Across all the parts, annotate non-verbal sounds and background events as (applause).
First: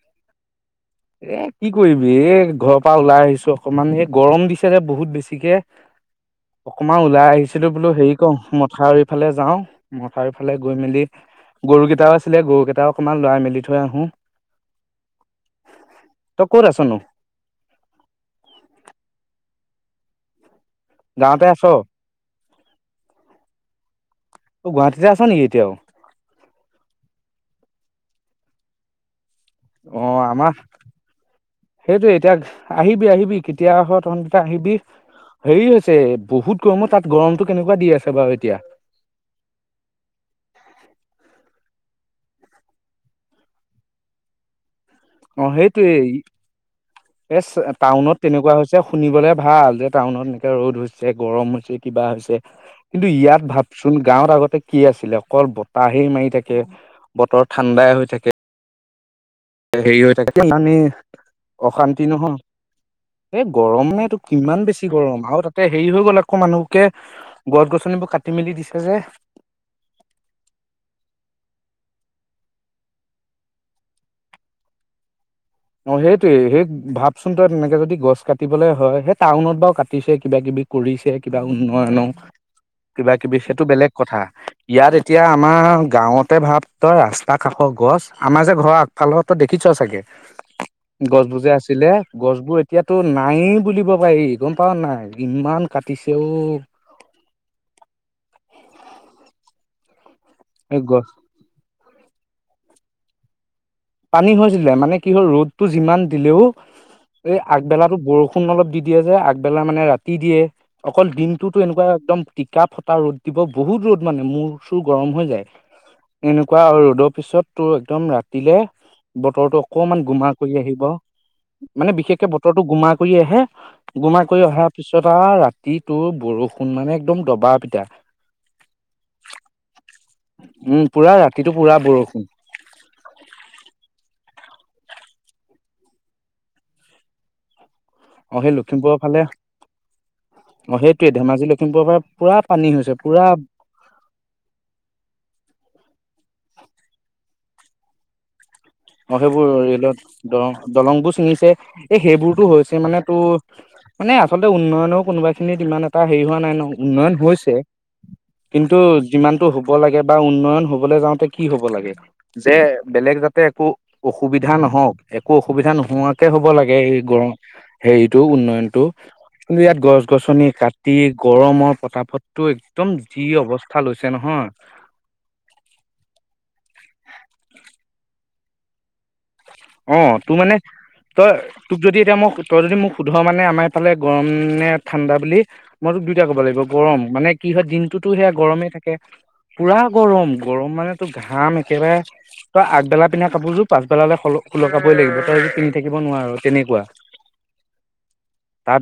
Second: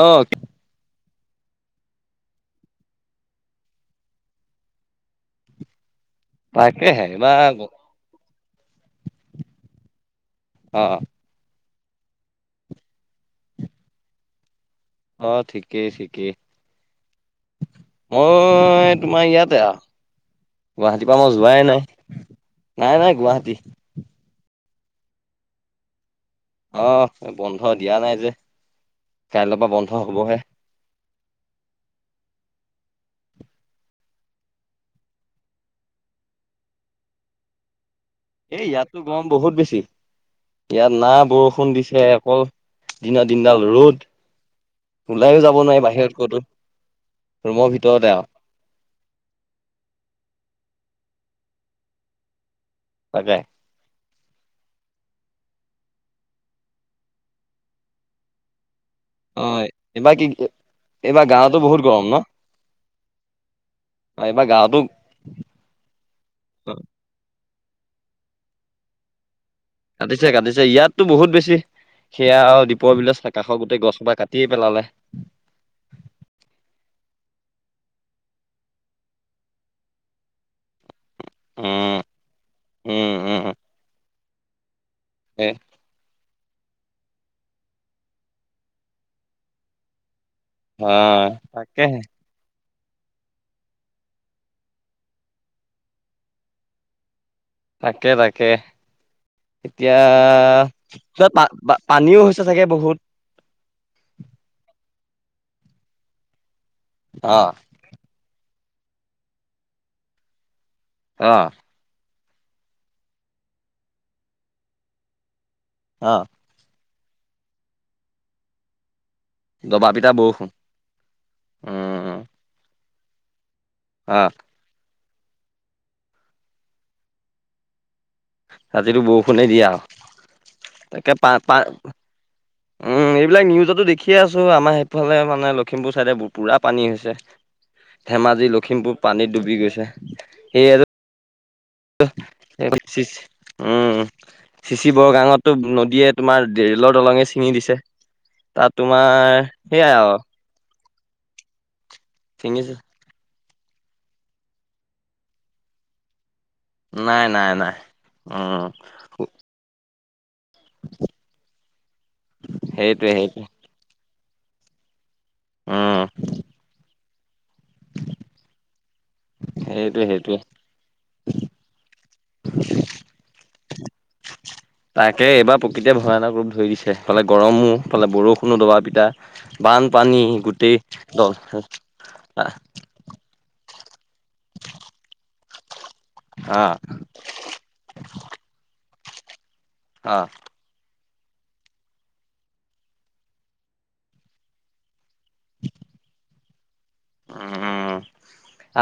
অ'। এ কি কৰিবি এই ঘৰৰ পৰা ওলাই আহিছো অকমান এই গৰম দিছে যে বহুত বেছিকে। তাকেহে অকমান ওলাই এইবাৰ আহিছিলো বোলো হেৰি। ক মথাউৰি ফালে যাও মথাউৰি ফালে গৈ অ', মেলি। গৰুকেইটাও আছিলে গৰুকেইটাও অকমান লৰাই মেলি থৈ আহো। অ' ঠিকেই ঠিকেই তই ক'ত আছনো মই তোমাৰ ইয়াতে আৰু গুৱাহাটীৰ পৰা মই গাঁৱতে আছ যোৱাই অ নাই নাই নাই গুৱাহাটী। ত গুৱাহাটীতে আছ নেকি এতিয়াও। আহ বন্ধ দিয়া নাই যে কাইলৈ পৰা বন্ধ হবহে। সেইটোয়ে এতিয়া আহিবি আহিবি কেতিয়া আহ তহ আহিবি। হেৰি হৈছে বহুত গৰমত তাত গৰমতটো কেনেকুৱা দি আছে। বাৰু এতিয়া এই ইয়াতো গৰম বহুত বেছি ইয়াত না বৰষুণ দিছে। অকল দিনা দিনডাল ৰ'দ। ওলাইও অ' যাব নোৱাৰি সেইটোৱেই। বাহিৰত ক'তো এ ৰুমৰ ভিতৰতে টাউনত আৰু তেনেকুৱা হৈছে শুনিবলে ভাল যে টাউনত এনেকে ৰ'দ হৈছে। গৰম হৈছে কিবা হৈছে কিন্তু তাকে ইয়াত ভাবচোন গাঁৱত আগতে কি আছিলে অকল বতাহেই মাৰি থাকে বতৰ ঠাণ্ডাই হৈ থাকে। অ', হেৰি এইবাৰ হৈ কি থাকে নানি এইবাৰ গাঁৱতো বহুত গৰম অশান্তি ন নহয় এ গৰম নে এইটো এইবাৰ কিমান গাঁৱতো বেছি গৰম আৰু তাতে হেৰি হৈ গ'ল আকৌ মানুহকে। গছ গছনিবোৰ কাটি মেলি দিছে যে। কাটিছে কাটিছে ইয়াততো বহুত বেছি। সেয়া আৰু দীপৰ বিল কাষৰ গোটেই গছোপা কাটিয়ে পেলালে। অ' সেইটোয়ে সেই ভাবচোন তই তেনেকে যদি গছ কাটিবলৈ হয় সেই টাউনত বাাৰু কাটিছে কিবা কিবা। কৰিছে কিবা উম উন্নয়ন উম কিবা উম কিবি উম সেইটো বেলেগ কথা। ইয়াত এতিয়া এ আমাৰ গাঁৱতে ভাব। তই ৰাস্তা কাষৰ গছ আমাৰ যে ঘৰৰ আগফালৰ তো দেখিছ চাগে। হয় গছবোৰযে আছিলে তাকেহে গছবোৰ এ এতিয়াতো নায়েই বুলিব পাৰি গম পাও নাই ইমান কাটিছে। তাকে তাকে এতিয়া এই গছ বা পানীও হৈছে চাগে বহুত। পানী হৈছিলে মানে কি হ'ল ৰ'দটো যিমান দিলেও। অ এই আগবেলাতো বৰষুণ অলপ দি দিয়ে যে আগবেলা মানে ৰাতি দিয়ে। অকল অ দিনটোতো এনেকুৱা একদম টিকা ফটা ৰ'দ দিব বহুত ৰ'দ মানে মূৰ চুৰ গৰম হৈ যায়। অ এনেকুৱা আৰু ৰ'দৰ পিছত তোৰ একদম ৰাতিলে বতৰটো দবা অকমান পিটা গোমা বৰষুণ কৰি আহিব মানে উম বিশেষকে বতৰটো গোমা কৰি আহে অ গোমা কৰি অহাৰ পিছত আৰু ৰাতি তোৰ বৰষুণ মানে একদম দবা পিটা। ৰাতিটো বৰষুণে দিয়া উম পুৰা তাকে পা ৰাতিটো পা পুৰা বৰষুণ উম এইবিলাক নিউজতো দেখিয়ে আছো আমাৰ সেইফালে মানে লখিমপুৰ চাইডে ব পুৰা পানী হৈছে। অ ধেমাজি সেই লখিমপুৰৰ লখিমপুৰ ফালে পানীত ডুবি গৈছে সেয়ে অ সেইটোৱে ধেমাজি লখিমপুৰৰ পৰা পুৰা পানী হৈছে চ পুৰা উম চিচি বৰগাঙতটো নদীয়ে তোমাৰ দেৰিলৰ দলঙে ছিঙি দিছে তাত তোমাৰ সেইয়াই আৰু দলং বোৰ ছিঙিছে এই সেইবোৰতো ছিঙিছে হৈছে মানে তো মানে আচলতে উন্নয়নৰ কোনোবা খিনিত ইমান এটা হেৰি হোৱা উন্নয়ন নাই নাই হৈছে নাই উম, কিন্তু যিমানতটো হ'ব লাগে বা উন্নয়ন হবলৈ যাওঁতে কি হ'ব লাগে যে সেইটোৱে বেলেগ যাতে সেইটোৱে একো অসুবিধা নহওক একো অসুবিধা উম, নোহোৱাকে হ'ব লাগে এই গৰম হেৰিটো উন্নয়নতটো কিন্তু ইয়াত গছ সেইটোৱে সেইটোৱে। গছনি কাটি গৰমৰ পতাপততো একদম যি অৱস্থা কা লৈছে নহয় তাকে এইবাৰ প্ৰকৃতিয়ে ভয়ানক ৰূপ ধৰিছে ইফালে গৰমো ইফালে বৰষুণো দবা পিটা অ', বানপানী তোৰ মানে গোটেই তই দল তোক যদি এতিয়া মোক আহ তই যদি মোক শুধ মানে আমাৰ ইফালে গৰম নে ঠাণ্ডা বুলি মইতোক দুয়োটাই ক'ব লাগিব গৰম মানে কি হয় দিনটোতো সেয়া গৰমেই থাকে পুৰা আহ গৰম গৰম মানে ত ঘাম একেবাৰে ত আগবেলা পিন্ধা কাপোৰযোৰ পাছবেলালৈ সুলকাবই লাগিব পিন্ধি থাকিব নোৱাৰো তেনেকুৱা উম।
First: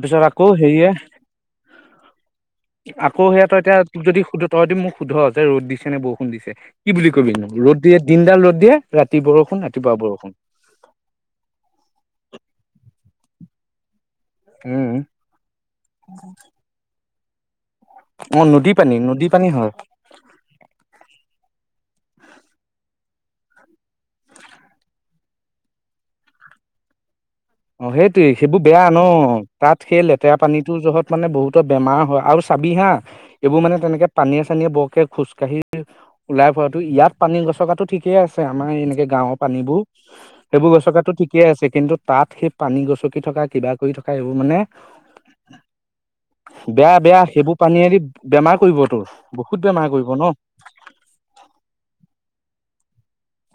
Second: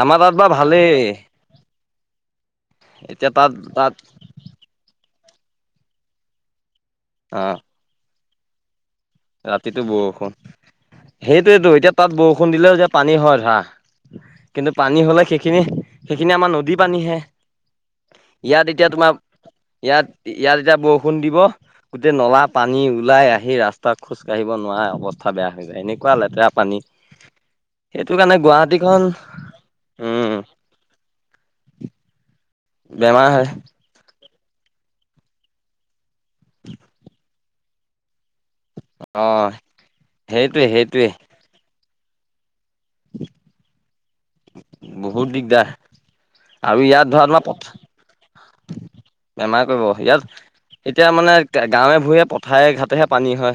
আমাৰ তাত আকৌ বাৰু ভালেই সেয়ে আকৌ সেয়া তাত তই এতিয়া তাত তোক যদি সুধ তইদি মোক সোধ যে ৰ'দ দিছে নে বৰষুণ দিছে কি বুলি কবি আহ ৰদেয়ে দিনডাল ৰদ দিয়ে ৰাতি বৰষুণ ৰাতিপুৱা বৰষুণ সেইটোয়েতো এতিয়া তাত বৰষুণ দিলেও যেতিয়া পানী হয় ধৰা কিন্তু পানী হ'লে সেইখিনি সেইখিনি আমাৰ নদী পানীহে অ ইয়াত নদী এতিয়া পানী তোমাৰ নদী পানী হয় ইয়াত, ইয়াত এতিয়া বৰষুণ দিব গোটেই নলা পানী ওলাই আহি ৰাস্তা তাক খোজ কাঢ়িব নোৱাৰে অৱস্থা বেয়া হৈ যায় এনেকুৱা লেতেৰা পানী অ সেইটো সেইটোয়ে কাৰণে সেইবোৰ বেয়া গুৱাহাটীখন ন তাত সেই লেতেৰা উম পানীটোৰ জহত মানে বহুতো বেমাৰ হয় আৰু চাবি হাঁ বেমাৰ হয় এইবোৰ মানে তেনেকৈ পানীয়ে চানীয়ে বৰকে খোজকাঢ়ি ওলাই ফুৰাটো ইয়াত পানী গছকা টো ঠিকে আছে আছে আমাৰ এনেকে অ গাঁওৰ পানীবোৰ সেইটোৱে সেইবোৰ গৈ সেইটোৱে গচকাতো ঠিকেই আছে কিন্তু তাত সেই পানী গচকি থকা কিবা কৰি থকা এইবোৰ মানে বহুত দিগদাৰ আৰু বেয়া, ইয়াত বেয়া ধৰা তোমাৰ সেইবোৰ পথ পানী এৰি বেমাৰ কৰিব তোৰ বহুত বেমাৰ কৰিব ন। ঠাই ঘাাটেহে পানী হয়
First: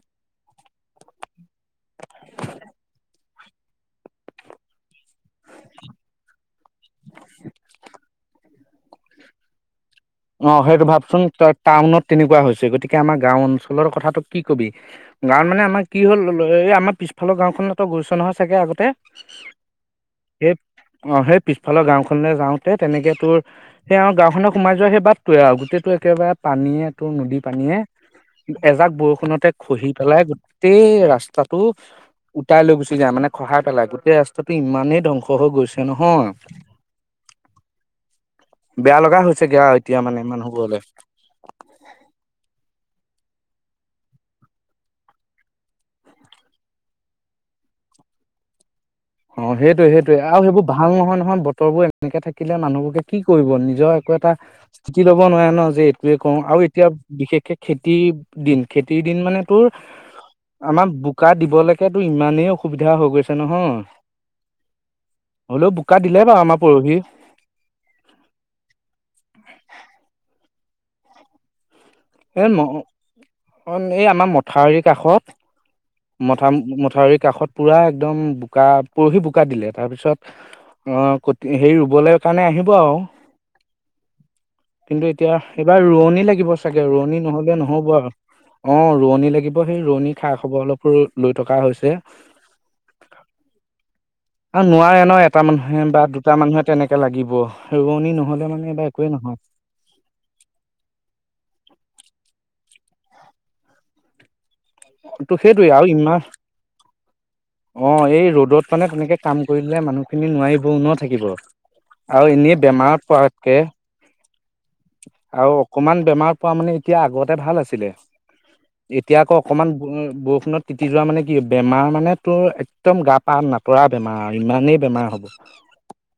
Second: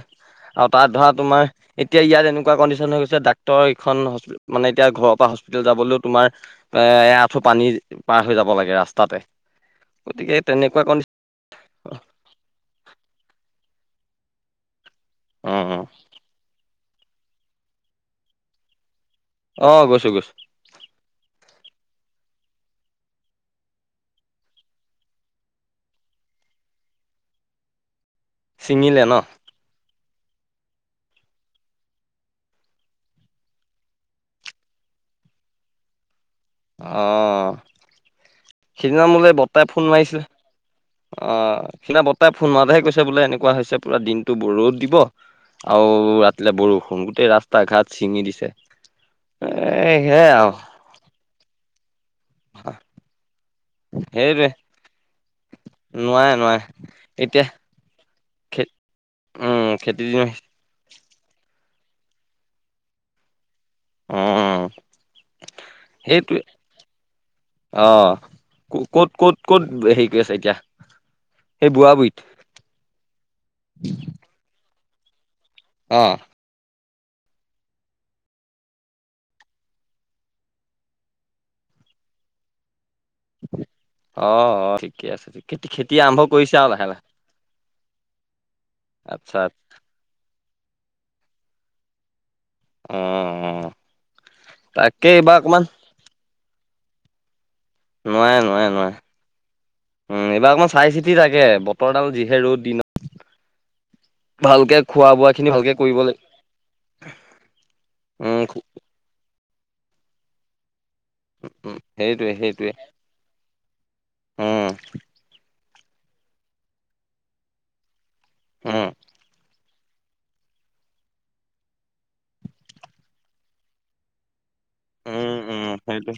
আৰু তাত ধৰা তোমাৰ এতিয়া ইয়াত এনেকুৱা কণ্ডিচন হৈ গৈছে এইখন হ্প মানে এতিয়া ঘৰৰ পৰা হস্পিতেল যাবলৈও তোমাৰ এ আঁঠু পানী পাৰ হৈ যাব যাব লাগে ৰাস্তাতে গতিকে অ', তেনেকুৱা সেইটো কণ্ডিশ্যন ভাবচোন টাউনত তেনেকুৱা হৈছে গতিকে আমাৰ গাও অঞ্চল কথাটো কি কবি গাঁৱত মানে অ অ আমাৰ কি হ'ল এই আমাৰ পিছফালৰ গাঁওখনত গৈছ নহয় চাগে আগতে অ গৈছো, গৈছো। সেই অ', সেই পিছফালৰ গাঁওখনলৈ যাওঁতে তেনেকৈ তোৰ সেই আৰু গাঁওখনত সোমাই যোৱা সেই বাট টোৱে আৰু গোটেইটো একেবাৰে পানীয়ে তোৰ নদী পানীয়ে এজাক ছিঙিলে ন বৰষুণতে খহি পেলাই গোটেই ৰাস্তাটো উটাই লৈ গুচি যায় মানে খহাই পেলাই গোটেই ৰাস্তাটো ইমানেই ধ্বংস হৈ গৈছে নহয় আহ বেয়া সিদিনা লগা মোলে হৈছেগে বৰ্তাই আৰু ফোন এতিয়া মাৰিছিলে মানে মানুহবোৰলে অ সিদিনা বৰ্তাই ফোন মৰাতেহে কৈছিল বোলে এনেকুৱা হৈছে পুৰা দিনতটো ৰত দিব। আৰু ৰাতিলে বৰষুণ গোটেই ৰাস্তা ঘাট ছিঙি দিছে। অ' সেইটোয়ে এ সেইটয়ে সেয়াই আৰু সেইবোৰ ভাল নহয় নহয় বতৰ বোৰ। এনেকে থাকিলে মানুহবোৰকে কি কৰিব নিজৰ একো এটা সেইটোৱে স্থিতি ল'ব নোৱাৰে ন যে এইটোোৱে নোৱাৰে কৰো নোৱাৰে আৰু এতিয়া। এতিয়া বিশেষকে খেতিৰ দিন খে খেতিৰ দিন মানে তোৰ উম খেতি দিন আহিছে। আমাৰ বোকা দিব লাগে। তো ইমানেই অসুবিধা হৈ গৈছে নহয়। অ হলেও বোকা দিলে বাৰু সেইটোৱে আমাৰ পৰহি। অ ক'ত ক'ত ক'ত হেৰি কৰি আছে এতিয়া (unintelligible) এ এই আমাৰ মথাউৰি কাষত অ মথা। ক চউৰি কাষত পুৰা একদম বোকা পৰহি বোকা দিলে তাৰপিছত। অ' ক হেই ৰুবলৈ কাৰণে আহিব আৰু। অ'। অ ঠিকে কিন্তু আছে এতিয়া খেতি এইবাৰ খেতি আৰম্ভ ৰোৱনি লাগিব কৰিছে আৰু চাগে লাহে লাহে ৰোৱনী নহলে নহ'ব আৰু। অ' ৰোৱনী আচ্ছা লাগিব সেই ৰোৱনী খা খবৰ অলপো লৈ থকা হৈছে। অ', অ'। আৰু নোৱাৰে ন এটা মানুহে বা দুটা মানুহে তেনেকে লাগিব। ৰোৱনি নোৱাৰে নহ'লে নোৱাৰে মানে এবাৰ নোৱাৰে, একোৱেই নহয়। উম এইবাৰ অকমান চাই চিতি লাগে বতৰ ডাল যিহে ৰ'দ দিন ভালকে খোৱা-বোৱা ত' খিনি সেইটোৱে ভালকে আৰু কৰিব ইমান লাগে। অ এই ৰ'দত মানে তেনেকে কাম কৰিলে মানুহখিনি নোৱাৰিব ন। থাকিব আৰু সেইটোৱে এনেই সেইটোৱে বেমাৰত পৰাত কে উম আৰু অকমান বেমাৰত পৰা মানে এতিয়া আগতে ভাল আছিলে। উম এতিয়া আকৌ অকমান উম, বৰষুণত তিতি যোৱা মানে কি বেমাৰ মানে পাৰ নপৰা বেমাৰ। ইমানেই বেমাৰ হ'ব উম, উম সেইটো।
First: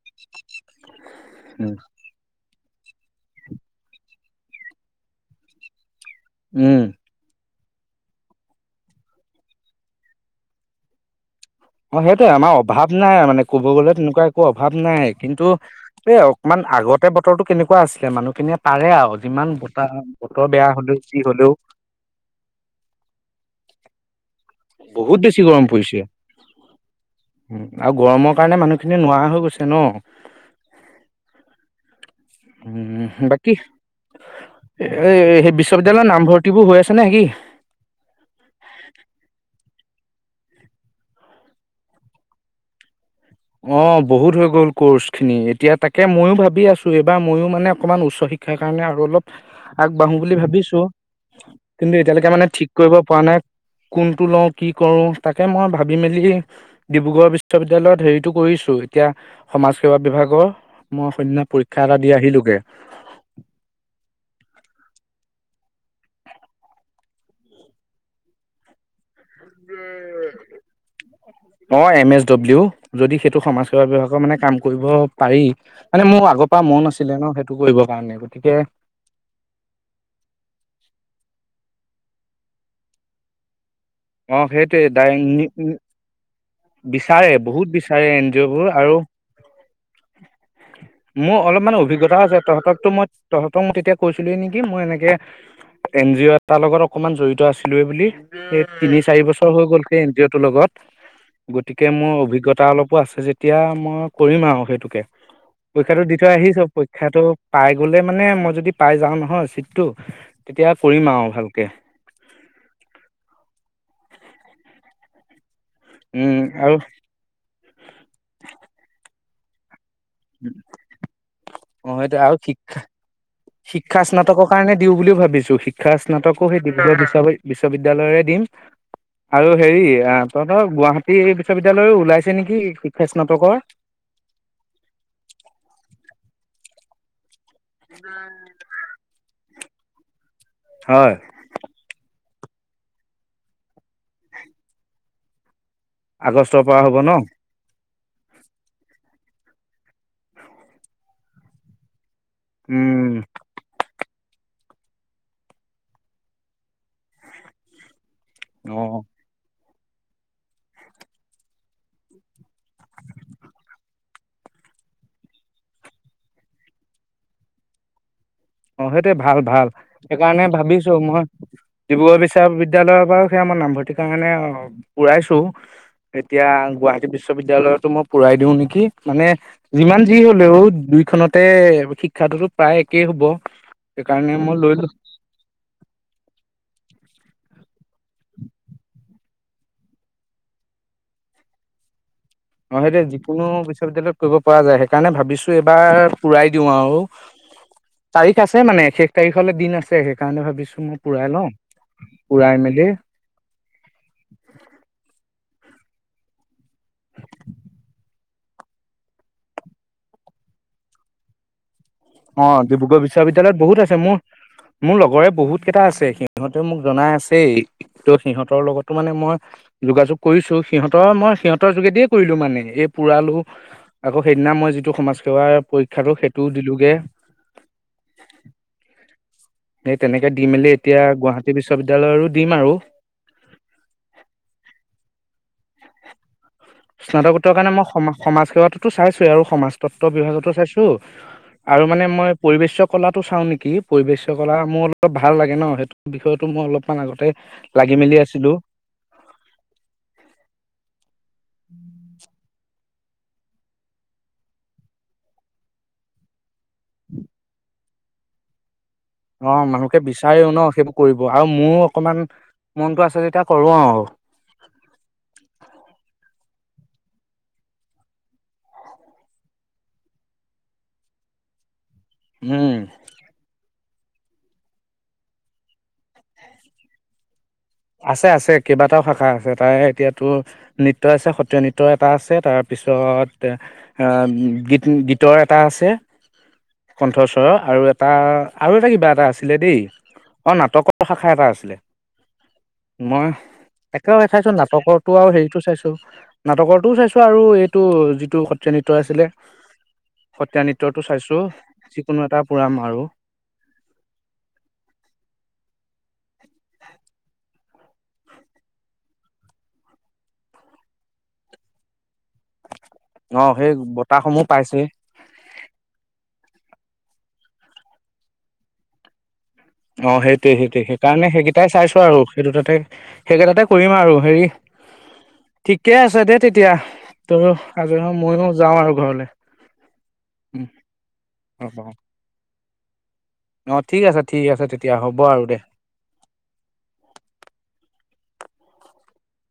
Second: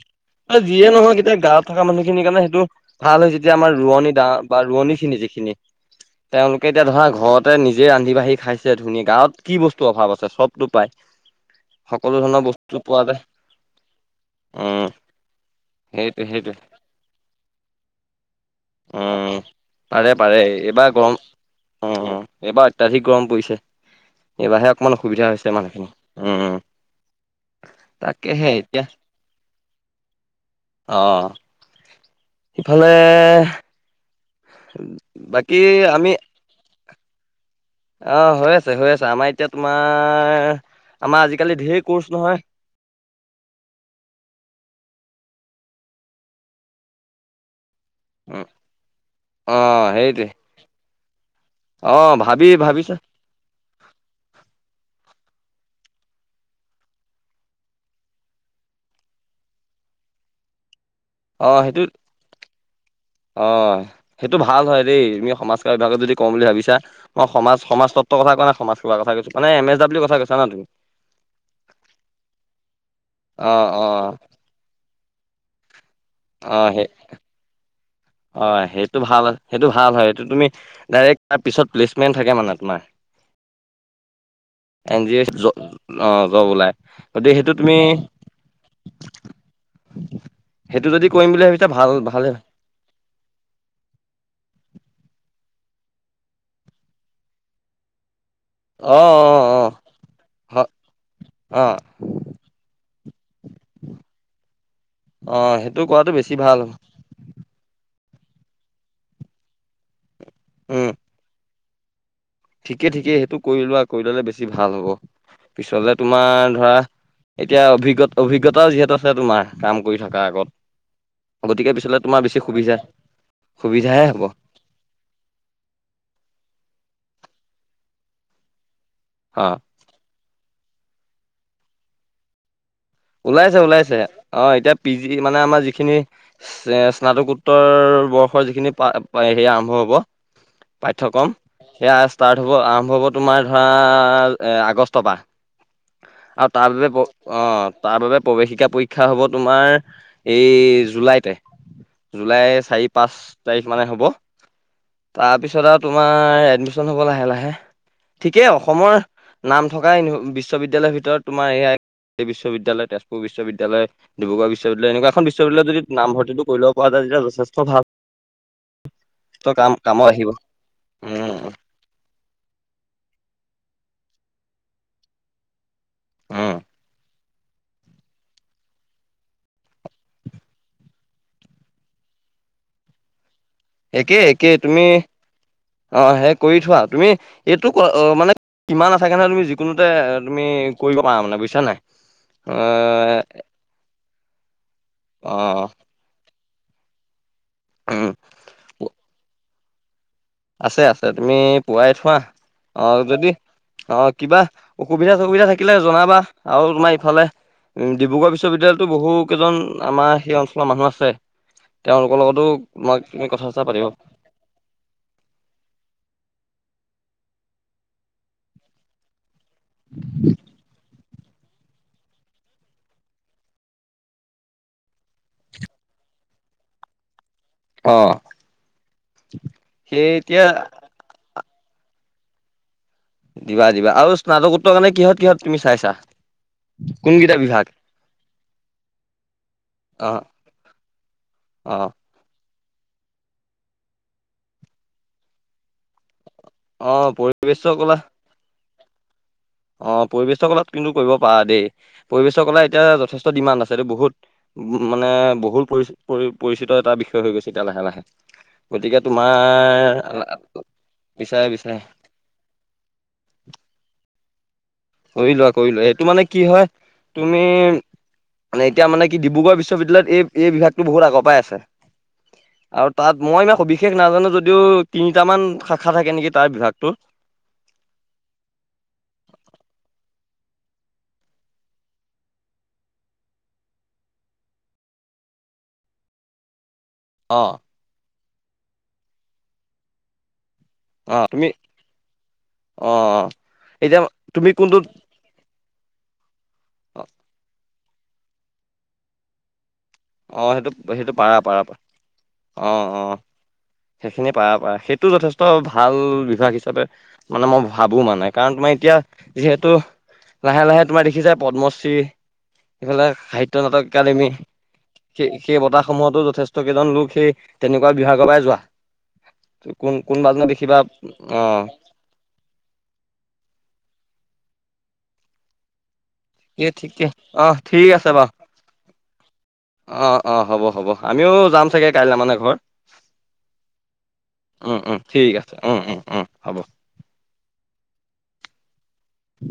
যিয়ে নহক এতিয়া গাঁৱত থকা মানুহখিনিৰ কাৰণে সেইটো ভাল হয়। যেতিয়া আমাৰ ৰোৱনী দা বা ৰোৱনী খিনি যিখিনি উম তেওঁলোকে উম এতিয়া ধৰা ঘৰত তাতে নিজে ৰান্ধি বাঢ়ি খাইছে ধুনীয়াকৈ। গাঁৱত কি বস্তু অভাৱ আছে চবটো পাই। অ' সেইটোৱে আমাৰ অভাৱ নাই মানে। ক'ব গ'লে তেনেকুৱা একো অভাৱ উম নাই। কিন্তু এই সেইটোৱে সেইটোৱে অকমান আগতে বতৰটো কেনেকুৱা আছিলে মানুহখিন মানে পাৰে আৰু উম যিমান বতাহ পাৰে পাৰে বতৰ বেয়া এইবাৰ হলেও গৰম যি হলেও। উম এইবাৰ অত্যাধিক গৰম পৰিছে। এইবাৰহে অকমান বহুত অসুবিধা বছি হৈছে গৰম মানুহখিনি পৰিছে। উম আৰু গৰমৰ তাকেহে কাৰণে এতিয়া মানুহখিনিয়ে নোৱাৰা হৈ গৈছে ন। অ সিফালে উম, বাকী এ সেই বাকী বিশ্ববিদ্যালয়ত আমি নামভৰ্তিবোৰ হৈ আছে নেকি? অ' হৈ আছে, হৈ আছে আমাৰ এতিয়াটো তোমাৰ আমাৰ আজিকালি ঢেৰ কৰ্চ নহয়। অ' বহুত হৈ গ'ল কৰ্চ খিনি। এতিয়া তাকে ময়ো ভাবি আছো এইবাৰ ময়ো মানে অকমান উচ্চ শিক্ষাৰ কাৰণে আৰু অলপ অ আগবাঢ়ো সেইটোৱে বুলি ভাবিছো। অ কিন্তু এতিয়ালৈকে ভাবি মানে ঠিক কৰিব ভাবিছা পৰা নাই কোনটো লওঁ কি কৰো? তাকে মই ভাবি মেলি ডিব্ৰুগড় বিশ্ববিদ্যালয়ত হেৰিত টো কৰিছো এতিয়া সমাজ সেৱা বিভাগৰ। মই সৈদিনা অ' পৰীক্ষা সেইটো এটা দি আহিলোগে অ' সেইটো ভাল হয় দেই। সমাজসেৱা বিভাগত যদি কৰো বুলি ভাবিছা। মই সমাজ সমাজতত্ত্ব কথা কোৱা নাই সমাজ সেৱা কথা কৈছো। নাই এম এছ ডাব্লিউ ৰ কথা কৈছা ন তুমি? অ' এম এছ ডব্লিউ যদি সেইটো অ সমাজ সেৱা অ বিভাগৰ মানে কাম কৰিব পাৰি মানে মোৰ আগৰ অ পৰা মন সেই আছিলে ন সেইটো কৰিব। অ' সেইটো ভাল, সেইটো ভাল হয় সেইটো তুমি ডাইৰেক্ট তাৰ পিছত প্লেজ মেন থাকে মানে তোমাৰ। অ' সেইটোৱে এন জি দায় অ' জ (unintelligible) জব ওলাই বিচাৰে গতিকে সেইটো বহুত তুমি বিচাৰে এন জি অ' বোৰ আৰু সেইটো যদি কৰিম মোৰ বুলি ভাবিছা অলপমান ভাল অভিজ্ঞতা ভালে আছে তহঁতকতো মই তহঁতক মই তেতিয়া কৈছিলো য়ে নেকি? মই এনেকে এন জি অ' এ তাৰ লগত অকণমান জড়িত আছিলোৱে বুলি। অ অ তিনি চাৰি বছৰ অ হৈ গ'ল সেই এন জি অ' টোৰ হয় লগত। অ গতিকে মোৰ অভিজ্ঞতা অলপ আছে যে এতিয়া মই কৰিম আৰু সেইটোকে। অ সেইটো পৰীক্ষাটো কৰাটো দি থৈ বেছি ভাল আহিছো হ'ব পৰীক্ষাটো পাই গ'লে মানে মই যদি পাই যাওঁ নহয় চিটটো তেতিয়া উম কৰিম আৰু ভালকে। ঠিকে, ঠিকে সেইটো কৰিলোৱা আৰু কৰি ল'লে বেছি ভাল হব। পিছলে উম তোমাৰ ধৰা আৰু এতিয়া অভিজ্ঞ অভিজ্ঞতাও যিহেতু আছে তোমাৰ কাম কৰি থকা আগত গতিকে অ পিছলে সেইটো তোমাৰ আৰু বেছি শিক্ষা সুবিধা শিক্ষা সুবিধাহে হ'ব স্নাতকৰ কাৰণে দিও বুলিও ভাবিছো। শিক্ষা স্নাতকো সেই ডিব্ৰুগড়ৰ বিশ্ববিদ্যালয় বিশ্ববিদ্যালয় ৰে দিম অ আৰু হেৰি ধৰক গুৱাহাটী বিশ্ববিদ্যালয়ও ওলাইছে নেকি? স্নাতকৰ ওলাইছে, ওলাইছে অ' এতিয়া পি জি মানে আমাৰ যিখিনি স্নাতকোত্ত সত্তৰ বৰ্ষৰ যিখিনি হে আৰম্ভ হব হয় পাঠ্্যক্ৰম সেয়া ষ্টাৰ্ট হ'ব আৰম্ভ হ'ব তোমাৰ ধৰা আগষ্টৰ পৰা আৰু আগষ্টৰ তাৰ পৰা হ'ব বাবে ন অঁ তাৰ বাবে প্ৰৱেশিকা পৰীক্ষা হব তোমাৰ এই জুলাইতে জুলাই চাৰি পাঁচ উম তাৰিখ মানে হ'ব তাৰপিছত আৰু তোমাৰ এডমিশন হব লাহে লাহে ঠিকেই অসমৰ অ নাম থকা বিশ্ববিদ্যালয়ৰ ভিতৰত তোমাৰ এইয় বিশ্ববিদ্যয় তেজপুৰ বিশ্ববিদ্যালয় ডিব্ৰুগ় বিশ্ববিদালয় এনেকুৱ এখন বিশবি্যালয়ত যদি নামৰ্তিটো কৰিব পৰা যতি যথ স্বভাৱ অ সেইটোোৱে ভাল ভাল আহিব সেইকাৰণে ভাবিছো মই উম দিব বিচাৰ বিশ্ববিদ্্যালয়ৰ পৰাাৰু সেয়া মই নামভৰ্তিৰ কাৰণে পুৰাইছো এতিয়া উম গুৱাহাটী বিশ্ববিদ্য়ালয়তো মই পূৰাই দিও নেকি মানে যিমান যি হলেও দুইখনতে শিক্ষা পটোতো প্ৰায় একেই হ'ব একেই সেইকাৰণে একে মই লৈ তুমি লো অ সেই কৰি থোৱা তুমি এই মানে কিমান আছোক কাৰণহ তুমি যিকোনোতে তুমি কৰিব পাৰা মানে বুজছা নাই নহ সেইটো যিকোনো বিশ্ববিদ্য়ালয়ত কৰিব পৰা যায় সেইকাৰণে অ ভাবিছো এইবাৰ পুৰাই দিও আৰু উম তাৰিখ আছে মানে শেষ তাৰিখলে দিন আছে শেষ আছে আছে তুমি পোৱাই থোৱা পুৰাই অ মেলি যদি অ কিবা অসুবিধা সুবিধা থাকিলে জনাবা আৰু তোমাৰ ইফালে উম ডিব্ৰুগড় বিশ্ববিদ্যালয়তো বহু কেইজন আমাৰ সেই অঞ্চলৰ মানুহ আছে তেওঁলোকৰ লগতো অ তোমাক ডিব্ৰুগড় তুমি কথা বিশ্ববিদ্য়ালয়ত চথা বহুত পাতিব আছে মোৰ মোৰ লগৰে বহুত কেইটা আছে সিহঁতেও মোক জনা আছেই ত সিহঁতৰ লগতো মানে মই যোগাযোগ কৰিছো সিহঁতৰ মই সিহঁতৰ যোগেদিয়ে কৰিলো মানে এই পুৰালো আকৌ সেইদিনা মই যিটো সমাজ সেৱা পৰীক্ষাটো সেইটো দিলোগে আহ স তেনেকে দি মেলি এতিয়া গুৱাহাটী বিশ্ববিদ্যয়ালয়ৰো দিম আৰু দিবা দিবা আৰু স্নাতকোত্তৰ কাৰণে কিহত কিহত তুমি চাইছা কোনকেইটা স্নাতকোত্তৰ বিভাগ কাৰণে মই সম সমাজ সেৱাতটোতো চাইছোৱেই আৰু সমাজ অ তত্ব বিভাগতো চাইছো অ আৰু মানে মই পৰিৱেশ কলাটো চাওঁ নেকি পৰিৱেশ কলা মোৰ অলপ ভাল লাগে ন সেইটো বিষয়ত টো মই অ অলপমান আগতে পৰিৱেশ কলা লাগি মেলি আছিলো অ পৰিৱেশৰ কলাত কিন্তু কৰিব পাৰা দেই পৰিবেশৰ কলে এতিয়া যথেষ্ট ডিমাণ্ড আছে এইটো বহুত উ মানে বহত পৰি পৰি পৰিচিত এটা বিষয় হৈ গৈছে এতিয়া লাহে লাহে গতিকে অ' তোমাৰ মানুহকে বিচাৰেও ন সেইবোৰ কৰিব বিচাৰে আৰু বিচাৰে মোৰ অকমান। মনটো আছে তেতিয়া কৰো আৰু। কৰি লোৱা কৰি লোৱা সেইটো মানে কি হয় তুমি মানে এতিয়া মানে কি ডিব্ৰুগড় বিশ্ববিদ্যালয়ত এই বিভাগতটো বহুত আগৰ পৰাই আছে। উম আৰু তাত মই ইমান সবি বিশেষ নাজানো যদিও তিনিটামান শাখা থাকে নেকি তাৰ বিভাগটো। আছে আছে কেইবাটাও শাখা আছে তাৰে এতিয়াাতো নৃত্য আছে সত্ৰীয়া নৃত্য এটা আছে তাৰপিছত। তাৰ পিছত গীত গীতৰ এটা আছে। অ কণ্ঠস্বৰ আৰু এটা আৰু এটা কিবা এটা আছিলে দেই। অ' নাটকৰ অ শাখা এটা তুমি আছিলে। অ অ মই এতিয়া একে তুমি খাইছো কোনটোত নাটকৰো আৰু হেৰিটো। চাইছো নাটকৰটোও চাইছো আৰু এইটো যিটো সত্ৰীয়া নৃত্য আছিলে। অ' সত্ৰীয়া সেইটো নৃত্যটো সেইটো চাইছো পাৰা পাৰা যিকোনো এটা পুৰাম অ' আৰু অ'। সেইখিনি পাৰা পাৰা সেইটো যথেষ্ট ভাল। বিভাগ হিচাপে মানে মই ভাবো মানে কাৰণ তোমাৰ এতিয়া যিহেতু। লাহে লাহে তোমাৰ দেখিছা পদ্মশ্ৰী এইফালে অ সাহিত্য সেই নাটক একাডেমী। বঁটাসমূহ পাইছে সেই সেই বতাহ সমূহতো যথেষ্ট কেইজন লোক সেই তেনেকুৱা বিভাগৰ পৰাই যোৱা। কোন অ কোনোবা এজনক সেইটোৱয়ে দেখিবা সেইটোৱে সেইকাৰণে অ সেইকেইটাই চাইছো আৰু সেইটো তাতে সেইকেইটাতে কৰিম আৰু হেৰি ঠিকে আছে দেই এই তেতিয়া ঠিকে অ তোৰ ঠিক আছে আজৰিও বাৰু ময়ো যাও আৰু ঘৰলে অ অ হ'ব উম হ'ব আমিও যাম হ'ব চাগে কাইলৈ মানে ঘৰ অ ঠিক আছে ঠিক আছে উম তেতিয়া উম হ'ব ঠিক আৰু আছে দে উম উম উম হ'ব উ